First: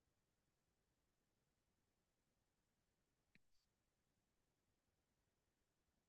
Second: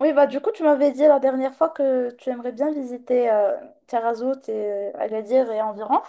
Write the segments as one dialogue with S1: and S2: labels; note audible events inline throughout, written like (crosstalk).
S1: Oui, bah du coup, tu m'avais dit la dernière fois que tu aimerais bien visiter Tarazout et Agadir et environ.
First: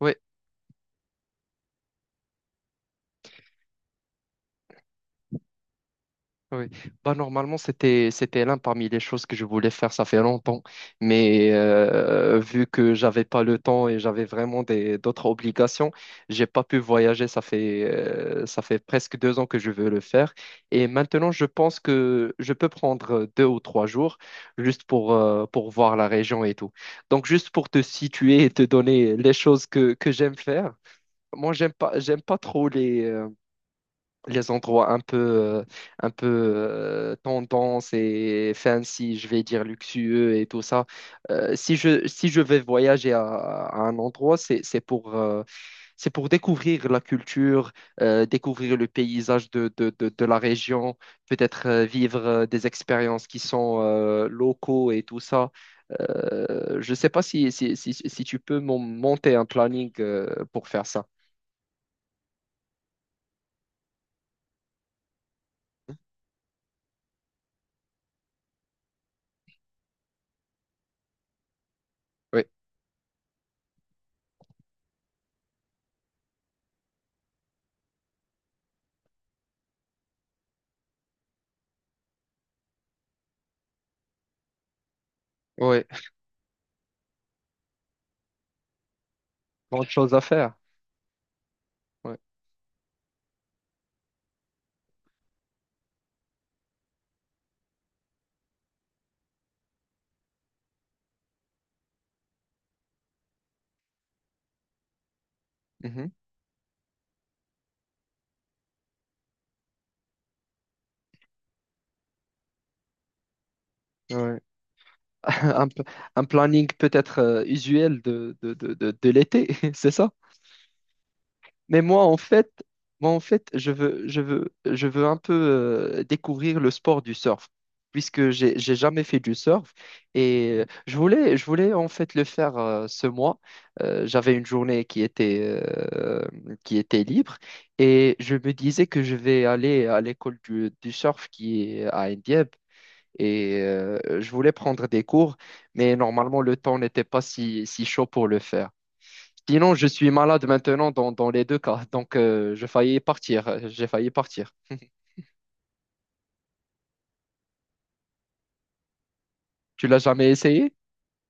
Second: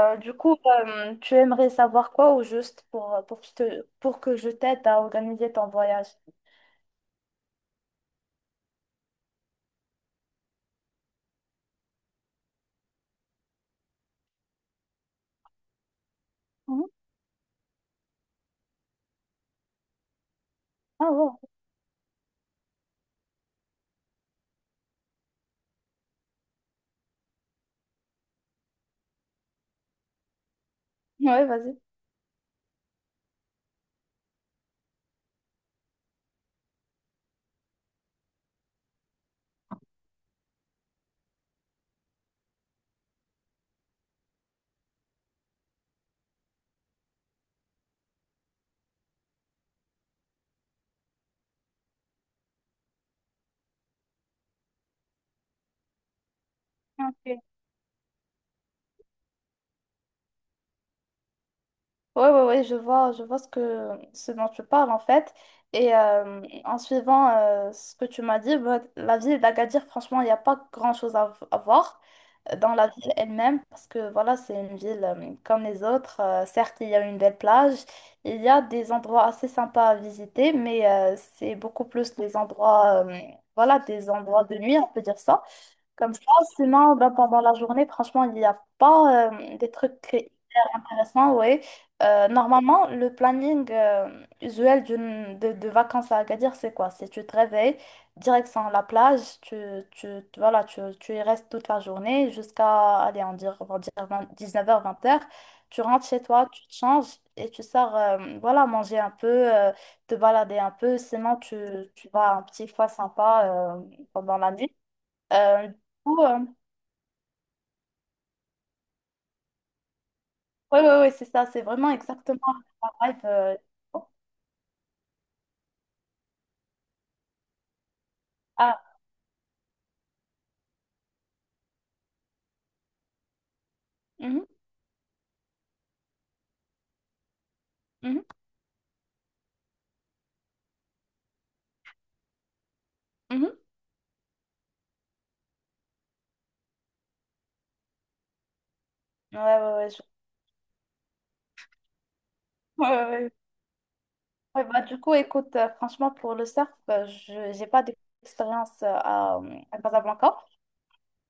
S2: Oui,
S1: du coup, euh, tu aimerais savoir quoi au juste pour, pour que je t'aide à organiser ton voyage?
S2: oui, bah normalement c'était l'un parmi les choses que je voulais faire ça fait longtemps, mais vu que j'avais pas le temps et j'avais vraiment des d'autres obligations, j'ai pas pu
S1: Mhm.
S2: voyager. Ça fait presque 2 ans que je veux le faire et
S1: Ah
S2: maintenant
S1: bon?
S2: je pense que je peux prendre 2 ou 3 jours juste pour voir la région et tout. Donc juste pour te situer et te donner les choses que j'aime faire.
S1: Ouais,
S2: Moi j'aime
S1: vas-y.
S2: pas j'aime pas trop les endroits un peu tendance et fancy, je vais dire luxueux et tout ça. Si je vais voyager à un endroit, c'est pour découvrir la culture, découvrir le paysage de la région, peut-être vivre des expériences qui sont locaux et tout ça. Je ne sais pas si tu peux monter un planning pour faire ça.
S1: Ouais, ouais, ouais, je vois ce dont tu parles en fait. En suivant ce que tu m'as dit, bah, la ville d'Agadir, franchement, il n'y a pas grand-chose à voir
S2: Oui,
S1: dans la ville elle-même parce que voilà, c'est une ville comme les autres. Certes, il y a une belle plage, il y a des endroits assez sympas à visiter, mais c'est beaucoup plus les endroits, voilà, des endroits de nuit, on peut dire ça.
S2: oui,
S1: Comme ça, sinon, bah, pendant la journée, franchement, il n'y a pas des
S2: grande
S1: trucs
S2: chose à faire.
S1: intéressant, oui.
S2: Oui.
S1: Normalement, le planning usuel de vacances à Agadir, c'est quoi? C'est tu te réveilles, direction la plage, voilà, tu y restes toute la journée jusqu'à, allez, on va dire 19h, 20h. Tu rentres
S2: Mhm.
S1: chez toi, tu te changes et tu sors, voilà, manger un peu, te balader un peu. Sinon, tu vas à un petit foie sympa pendant
S2: Ouais.
S1: la nuit.
S2: (laughs) Un,
S1: Euh, du
S2: p-
S1: coup,
S2: un
S1: oui,
S2: planning peut-être usuel de l'été, (laughs) c'est ça?
S1: oui, oui, c'est ça. C'est
S2: Mais
S1: vraiment
S2: moi, en
S1: exactement
S2: fait,
S1: la
S2: moi,
S1: vibe.
S2: en fait, je veux un peu découvrir le sport du surf, puisque j'ai
S1: Ah.
S2: jamais fait du surf et je voulais en fait le faire ce mois. J'avais une
S1: Mhm.
S2: journée euh, qui était libre et
S1: Mhm,
S2: je me disais que je vais aller à l'école du surf qui est à Indieb. Et
S1: mhm.
S2: je voulais prendre des cours, mais normalement le temps n'était pas si chaud pour le faire.
S1: Ouais,
S2: Sinon,
S1: ouais,
S2: je
S1: ouais,
S2: suis malade maintenant dans les deux cas. Donc, je
S1: ouais,
S2: failli
S1: ouais. Ouais, ouais.
S2: partir. J'ai failli partir.
S1: Ouais, bah, du coup, écoute, franchement, pour le surf, je j'ai pas d'expérience à
S2: Tu l'as jamais
S1: Casablanca.
S2: essayé?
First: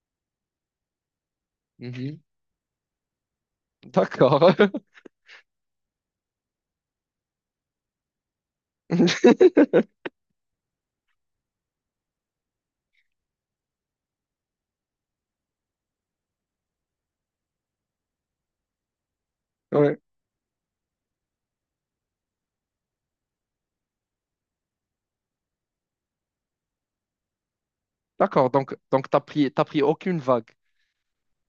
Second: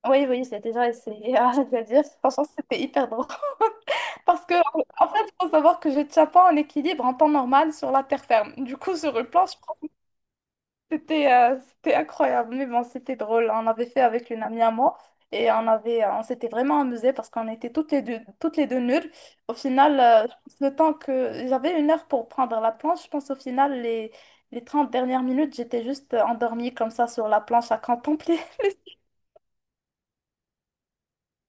S1: Oui, oui, j'ai déjà essayé à (laughs) le dire
S2: Mhm.
S1: franchement, c'était hyper drôle. (laughs) Parce
S2: D'accord.
S1: que, en fait, il faut savoir que je ne tiens pas en équilibre en temps normal sur la terre ferme. Du coup, sur une planche,
S2: (laughs)
S1: c'était incroyable, mais bon, c'était drôle. On avait fait avec une amie à moi et on s'était vraiment amusé parce qu'on était toutes les deux nulles. Au
S2: Ouais.
S1: final, euh, je pense le temps que j'avais 1 heure pour prendre la planche, je pense au final, les 30 dernières minutes, j'étais juste endormie comme ça sur la planche à contempler.
S2: D'accord.
S1: (laughs)
S2: Donc, t'as pris aucune vague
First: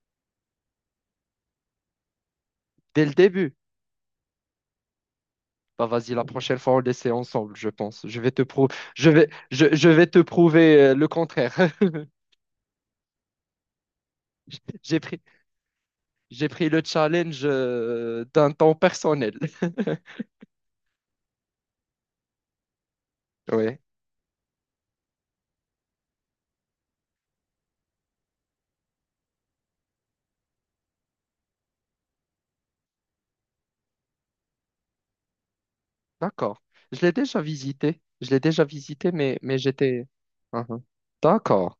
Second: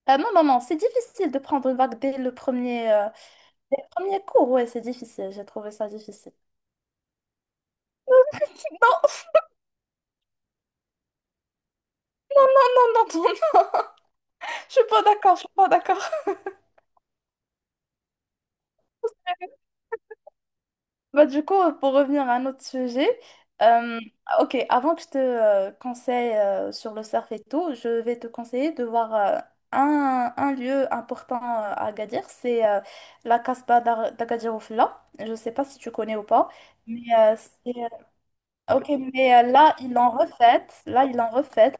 S1: Non, non, non, c'est difficile de prendre une vague
S2: dès le début.
S1: dès le premier cours. Ouais, c'est difficile, j'ai trouvé
S2: Bah,
S1: ça
S2: vas-y, la
S1: difficile.
S2: prochaine fois, on l'essaie ensemble, je pense. Je vais te prou-
S1: Non,
S2: je vais te prouver le contraire. (laughs)
S1: non, non, (laughs) je suis
S2: J'ai
S1: pas
S2: pris,
S1: d'accord, je suis pas d'accord.
S2: j'ai pris le challenge d'un temps personnel. (laughs)
S1: Bah, du coup, pour revenir à un autre sujet,
S2: Oui.
S1: euh, ok, avant que je te conseille sur le surf et tout, je vais te conseiller de voir un lieu important à Agadir, c'est la Casbah d'Agadir Oufla. Je ne sais pas si tu connais ou pas,
S2: D'accord. Je
S1: mais
S2: l'ai déjà visité. Je l'ai déjà
S1: ok,
S2: visité,
S1: mais
S2: mais, mais
S1: là, ils
S2: j'étais...
S1: l'ont refaite,
S2: Mhm.
S1: là, ils l'ont
S2: D'accord.
S1: refaite,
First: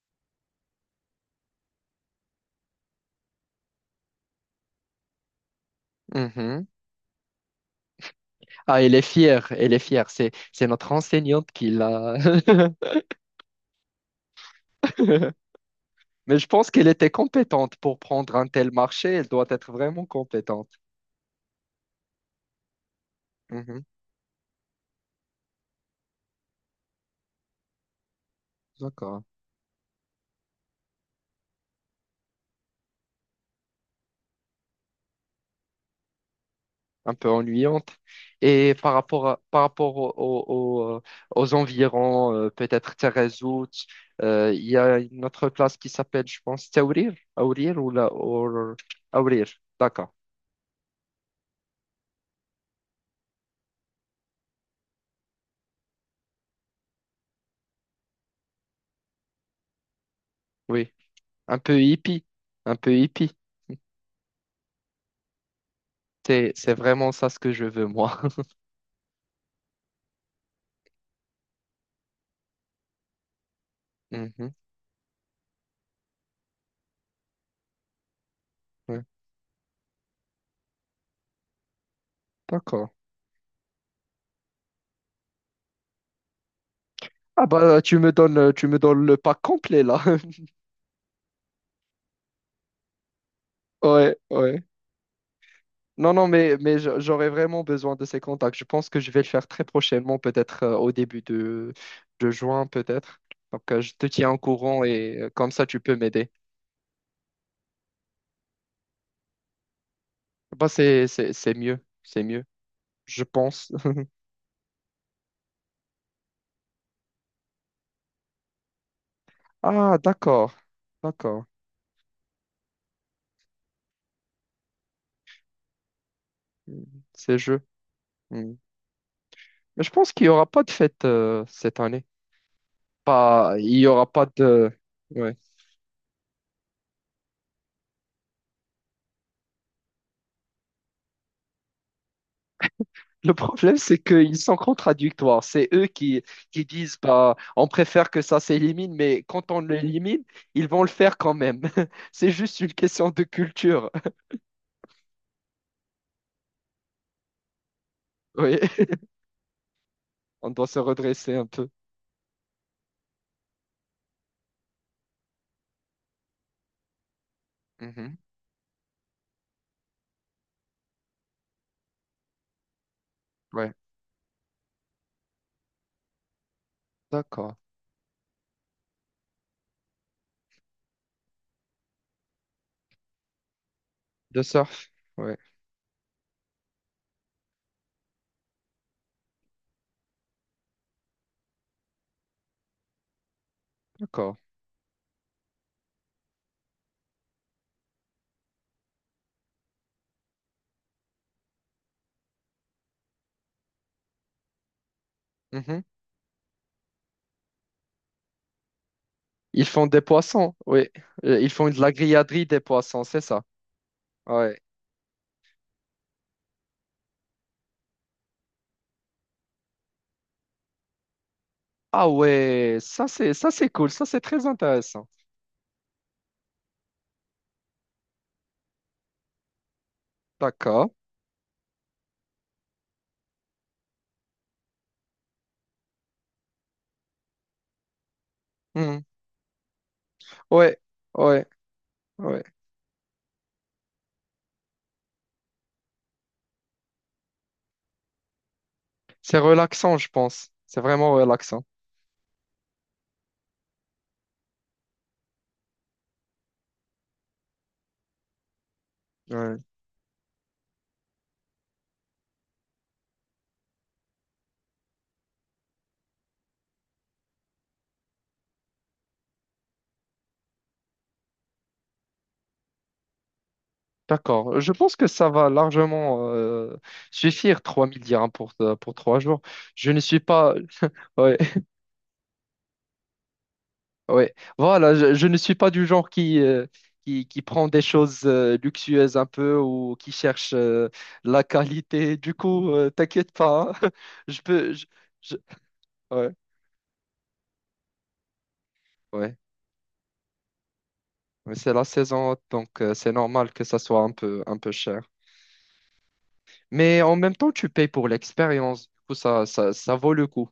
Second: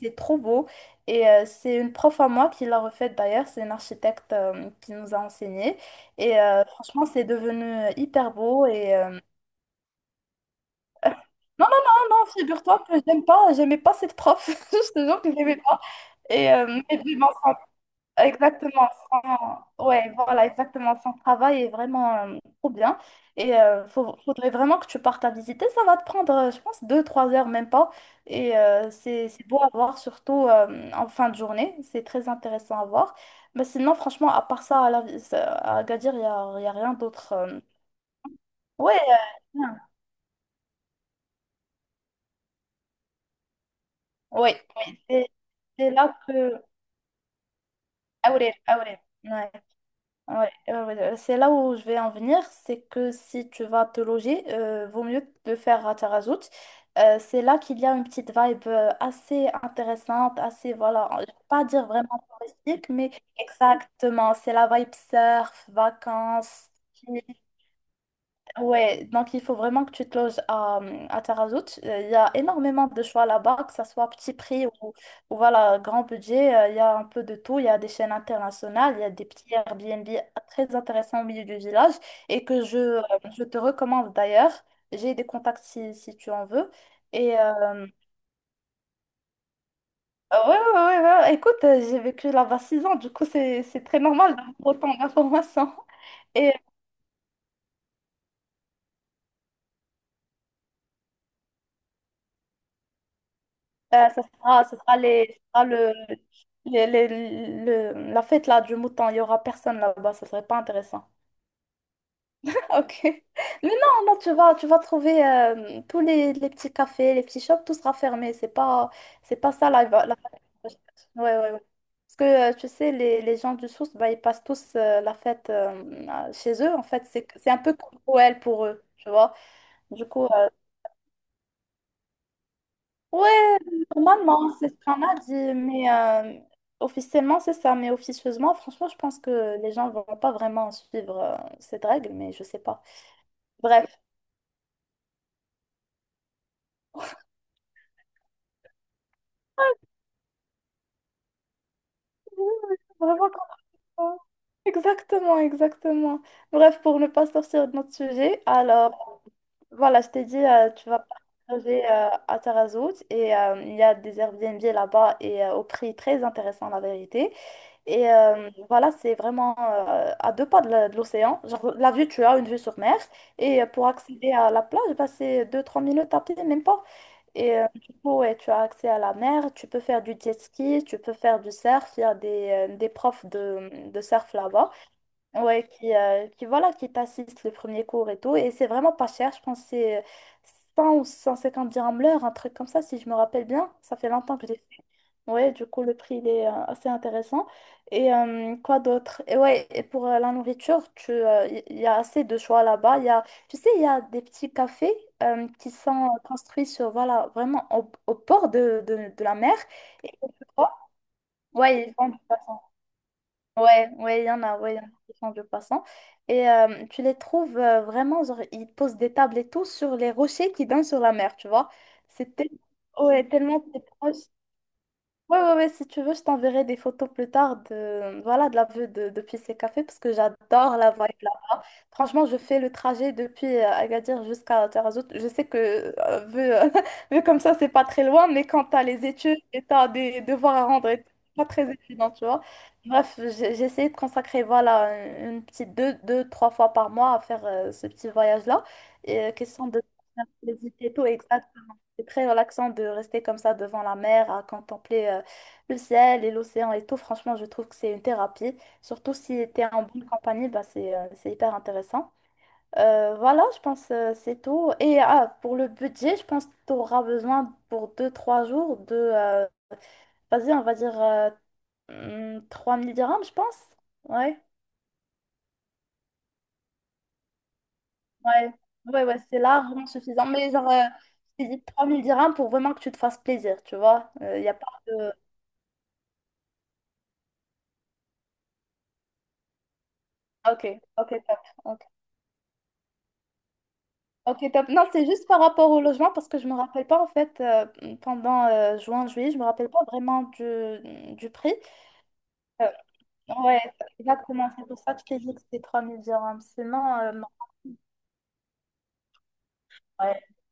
S1: c'est trop beau, et c'est une prof à moi qui l'a refaite d'ailleurs, c'est une architecte qui nous a enseigné.
S2: Mhm.
S1: Franchement, c'est devenu hyper beau
S2: Ah, elle
S1: et
S2: est fière. Elle est fière. C'est notre enseignante
S1: non,
S2: qui
S1: non,
S2: l'a.
S1: non, non, figure-toi que j'aimais pas cette prof. (laughs) Je te jure que
S2: (laughs)
S1: j'aimais pas.
S2: Mais je pense qu'elle
S1: Mais
S2: était
S1: vraiment,
S2: compétente pour prendre un tel
S1: exactement,
S2: marché. Elle doit être vraiment
S1: ouais, voilà,
S2: compétente.
S1: exactement, son travail est vraiment trop bien.
S2: Mhm.
S1: Faudrait vraiment que tu partes à visiter. Ça va te prendre, je pense, deux, trois heures, même pas. Et
S2: D'accord.
S1: c'est beau à voir, surtout en fin de journée. C'est très intéressant à voir. Mais sinon, franchement, à part ça, à Agadir, il y a rien
S2: Un peu
S1: d'autre.
S2: ennuyante. Et par
S1: Ouais,
S2: rapport à-
S1: euh,
S2: par rapport au- au- au- aux environs, peut-être Taghazout,
S1: ouais,
S2: il y a
S1: ouais,
S2: une
S1: c'est
S2: autre place qui
S1: c'est là
S2: s'appelle,
S1: que.
S2: je pense, Taourir, Aourir ou
S1: Aurel, Aurel,
S2: Aourir,
S1: ouais,
S2: d'accord,
S1: ouais, ouais, ouais, ouais. C'est là où je vais en venir, c'est que si tu vas te loger, vaut mieux le faire à Tarazout. C'est là qu'il y a une petite vibe assez intéressante, assez,
S2: oui,
S1: voilà, je vais
S2: un
S1: pas
S2: peu
S1: dire vraiment
S2: hippie, un
S1: touristique,
S2: peu
S1: mais
S2: hippie.
S1: exactement, c'est la vibe surf,
S2: C'est
S1: vacances.
S2: c'est vraiment ça ce que je veux moi. (laughs)
S1: Ouais, donc il faut vraiment que tu te loges à Tarazout. Il y a énormément de choix là-bas, que ce soit petit
S2: Mhm,
S1: prix ou voilà, grand budget. Il y a un peu de tout. Il y a des chaînes internationales, il
S2: ouais,
S1: y a des petits Airbnb très intéressants au milieu du village et que je,
S2: d'accord.
S1: euh, je te recommande d'ailleurs. J'ai des contacts si tu en veux. Et
S2: Ah bah
S1: euh,
S2: tu me donnes le pack complet là. (laughs)
S1: ouais, ouais, ouais, ouais. Ouais. Écoute, j'ai vécu là-bas 6 ans, du coup c'est très
S2: Ouais,
S1: normal d'avoir
S2: ouais.
S1: autant d'informations.
S2: Non, non, mais j'aurais vraiment besoin de ces contacts. Je pense que je vais le faire très prochainement, peut-être au début de juin, peut-être. Donc, je te
S1: Euh, ça
S2: tiens au
S1: sera, ça
S2: courant
S1: sera
S2: et
S1: les, ça
S2: comme
S1: sera
S2: ça, tu
S1: le,
S2: peux m'aider.
S1: les- le- la fête là du mouton. Il y aura personne là-bas. Ça serait pas
S2: Bah, c'est,
S1: intéressant.
S2: c'est, c'est mieux, c'est mieux,
S1: (laughs) Ok.
S2: je
S1: Mais
S2: pense. (laughs)
S1: non, non, tu vas trouver tous les petits cafés, les petits shops, tout sera fermé. C'est pas ça la,
S2: Ah,
S1: la...
S2: d'accord,
S1: Ouais,
S2: d'accord.
S1: ouais, ouais. Parce que tu sais, les gens du Sousse, bah, ils passent tous la fête chez eux. En
S2: Mm.
S1: fait, c'est,
S2: Ces
S1: c'est un
S2: jeux.
S1: peu comme Noël
S2: Mm.
S1: pour eux, tu vois.
S2: Mais je
S1: Du
S2: pense qu'il
S1: coup,
S2: n'y aura
S1: euh,
S2: pas de fête cette année. Pas,
S1: Ouais,
S2: il n'y aura pas
S1: normalement, c'est
S2: de...
S1: ce qu'on a dit,
S2: Ouais.
S1: mais officiellement, c'est ça. Mais officieusement, franchement, je pense que les gens vont pas vraiment suivre cette règle, mais je sais pas.
S2: Le problème, c'est
S1: Bref.
S2: qu'ils sont contradictoires. C'est eux qui disent, bah, on préfère que ça s'élimine, mais quand on l'élimine, ils vont le faire quand même. (laughs) C'est juste une question de
S1: Vraiment
S2: culture.
S1: content.
S2: (laughs)
S1: Exactement, exactement. Bref, pour ne pas sortir de notre sujet,
S2: Oui,
S1: alors, voilà, je t'ai dit,
S2: on doit se
S1: tu vas
S2: redresser un peu.
S1: partager à Tarazout il y a des Airbnb là-bas au prix très intéressant, la vérité.
S2: Mhm.
S1: Voilà, c'est vraiment à deux pas de l'océan. Genre, la vue, tu as une vue sur mer. Et
S2: Ouais,
S1: pour accéder à la plage, bah, c'est 2-3 minutes à pied, même pas.
S2: d'accord.
S1: Du coup, ouais, tu as accès à la mer, tu peux faire du jet ski, tu peux faire du surf. Il y a des profs de surf
S2: De
S1: là-bas.
S2: surf. Ouais,
S1: Ouais, voilà, qui t'assiste le premier cours et tout. Et c'est vraiment pas cher, je pense que c'est 100 ou 150 dirhams l'heure, un truc comme ça, si je me rappelle bien. Ça fait
S2: d'accord.
S1: longtemps que j'ai fait. Ouais, du coup, le prix, il est assez intéressant. Et quoi d'autre? Et ouais, et pour la nourriture, tu, y il y a assez de choix là-bas. Tu sais, il y a des petits cafés qui
S2: Mhm.
S1: sont construits sur, voilà, vraiment au bord de la mer.
S2: Ils font des
S1: Et,
S2: poissons. Oui. Ils font de
S1: ouais,
S2: la
S1: ils vendent.
S2: grilladerie des poissons, c'est ça.
S1: Ouais, ouais, il y en a,
S2: Ouais.
S1: ouais, il y en a qui font du poisson. Tu les trouves vraiment, genre, ils posent des tables et tout sur les rochers qui donnent sur la mer, tu vois.
S2: Ah
S1: C'est tel-
S2: ouais, ça
S1: ouais,
S2: c'est ça
S1: tellement
S2: c'est
S1: c'est
S2: cool, ça
S1: proche.
S2: c'est très intéressant.
S1: Ouais, ouais, ouais, si tu veux, je t'enverrai des photos plus tard voilà, de la vue depuis ces cafés parce que j'adore
S2: D'accord.
S1: la vibe là-bas. Franchement, je fais le trajet depuis Agadir jusqu'à Tarazout. Je sais que, (laughs) vu comme ça, c'est pas très loin, mais quand t'as
S2: Mhm.
S1: les études et t'as des devoirs à
S2: Ouais,
S1: rendre, et tout, c'est
S2: ouais,
S1: pas très évident, tu vois.
S2: ouais.
S1: Bref, j'ai essayé de consacrer, voilà, une petite deux, trois fois par mois à faire ce petit voyage-là.
S2: C'est
S1: Question de
S2: relaxant, je pense. C'est
S1: visiter et tout,
S2: vraiment relaxant.
S1: exactement. C'est très relaxant de rester comme ça devant la mer à contempler le ciel et l'océan et tout, franchement, je trouve que c'est une thérapie. Surtout si
S2: Ouais.
S1: tu es en bonne compagnie, bah, c'est hyper intéressant. Voilà, je pense c'est tout. Et ah, pour le budget, je pense que tu auras besoin pour deux trois jours vas-y, on va dire 3 000 dirhams, je pense. Ouais,
S2: D'accord. Je pense que ça va largement suffire 3000 dirhams
S1: ouais,
S2: pour
S1: ouais, ouais,
S2: 3
S1: c'est
S2: jours.
S1: largement
S2: Je ne suis
S1: suffisant. Mais
S2: pas...
S1: genre,
S2: (laughs) Ouais,
S1: je t'ai dit 3 000 dirhams pour vraiment que tu te fasses plaisir, tu vois.
S2: ouais.
S1: Il n'y a pas
S2: Voilà,
S1: de.
S2: je ne suis pas du genre qui prend des choses luxueuses un peu ou qui cherche
S1: Ok, ok, top.
S2: la
S1: Ok.
S2: qualité. Du coup, t'inquiète pas, hein. (laughs)
S1: Ok,
S2: Je
S1: top.
S2: peux...
S1: Non, c'est juste
S2: Je-
S1: par rapport au logement parce
S2: Ouais,
S1: que je me rappelle pas en fait pendant juin, juillet,
S2: ouais.
S1: je me rappelle pas vraiment du prix.
S2: Mais c'est la saison,
S1: Euh,
S2: donc c'est normal
S1: ouais,
S2: que ça soit
S1: exactement.
S2: un
S1: C'est
S2: peu
S1: pour ça que
S2: cher.
S1: je t'ai dit que c'était 3 000 dirhams. Sinon,
S2: Mais en
S1: non.
S2: même temps, tu payes pour l'expérience. Du coup, ça vaut
S1: Ouais.
S2: le coup.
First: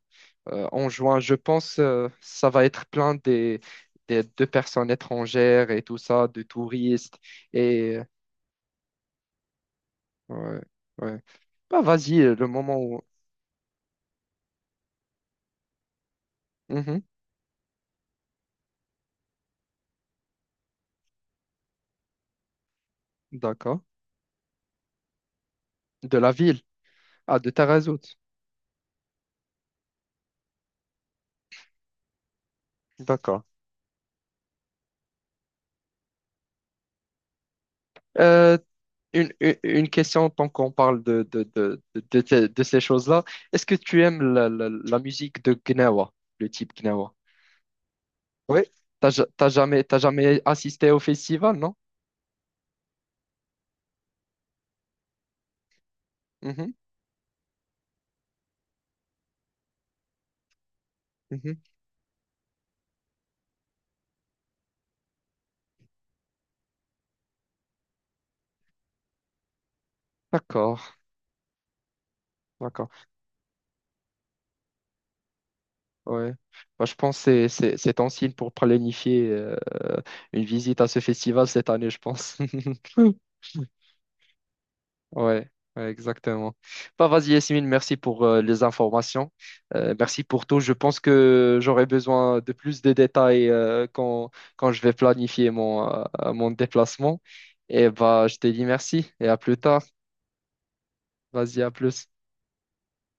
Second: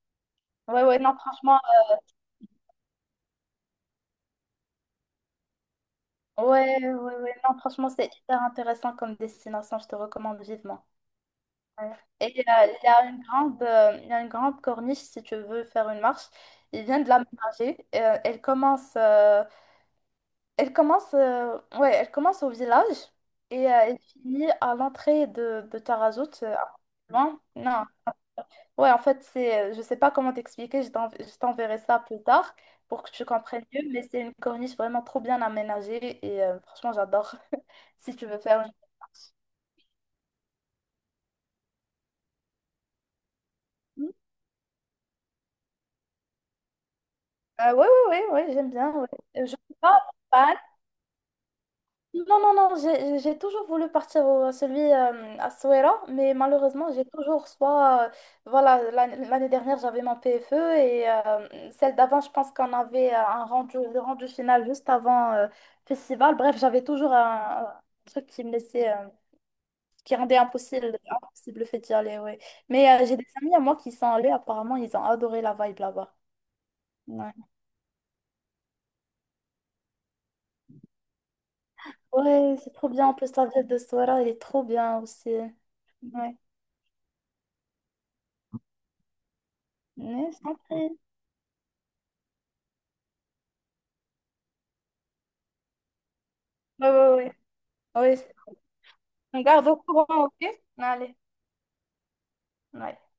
S1: ouais,
S2: En
S1: ouais, non,
S2: juin, je
S1: franchement,
S2: pense, ça va être plein de personnes étrangères et tout ça, de
S1: Ouais, ouais,
S2: touristes.
S1: ouais, non, franchement,
S2: Et
S1: c'est hyper intéressant comme destination. Je te recommande
S2: ouais,
S1: vivement.
S2: ouais. Bah,
S1: Ouais.
S2: vas-y, le moment où.
S1: Il y a une grande corniche si tu veux faire une marche. Ils
S2: Mhm,
S1: viennent de l'aménager. Elle commence au village
S2: d'accord.
S1: elle finit à l'entrée de
S2: De
S1: Tarazout.
S2: la ville. Ah,
S1: Loin.
S2: de
S1: Non,
S2: Tarazout.
S1: ouais, en fait, je sais pas comment t'expliquer, je t'enverrai ça plus tard pour que tu
S2: D'accord.
S1: comprennes mieux, mais c'est une corniche vraiment trop bien aménagée et franchement, j'adore. (laughs) Si tu veux
S2: Euh,
S1: faire une
S2: une,
S1: démarche.
S2: une, une question, tant qu'on parle de ces choses-là, est-ce que tu
S1: Oui,
S2: aimes la musique de Gnawa, le type Gnawa?
S1: oui, oui, ouais, ouais, ouais, ouais, ouais,
S2: Oui,
S1: j'aime bien.
S2: t'as,
S1: Ouais.
S2: ja-
S1: Je
S2: t'as
S1: suis
S2: jamais, t'as
S1: pas
S2: jamais
S1: fan.
S2: assisté au festival, non?
S1: Non, non, non, j'ai toujours voulu partir à celui à Souera, mais
S2: Mhm,
S1: malheureusement, j'ai toujours soit, voilà, l'année dernière, j'avais mon PFE et
S2: mhm.
S1: celle d'avant, je pense qu'on avait le rendu final juste avant festival. Bref, j'avais toujours un truc qui me laissait, qui rendait
S2: D'accord,
S1: impossible, impossible le fait d'y aller, ouais. Mais
S2: d'accord.
S1: euh, j'ai des amis à moi qui sont allés, apparemment, ils ont adoré la vibe là-bas.
S2: Ouais. Bah, je pense que
S1: Ouais,
S2: c'est un signe pour planifier une visite à ce festival cette année, je pense. (laughs)
S1: ouais, c'est trop bien.
S2: Mm.
S1: En plus, la ville de Souera, elle est trop bien aussi.
S2: Ouais, ouais,
S1: Ouais.
S2: exactement. Bah, vas-y, Yasmine, merci pour les informations. Merci
S1: Mais je
S2: pour
S1: t'en
S2: tout. Je
S1: prie.
S2: pense que j'aurai besoin de plus de détails quand je vais planifier mon
S1: Ouais, ouais,
S2: déplacement.
S1: ouais.
S2: Et
S1: Ouais.
S2: bah, je te dis merci et à
S1: On
S2: plus
S1: garde au
S2: tard.
S1: courant, ok? Allez.
S2: Vas-y, à plus.
S1: Ouais.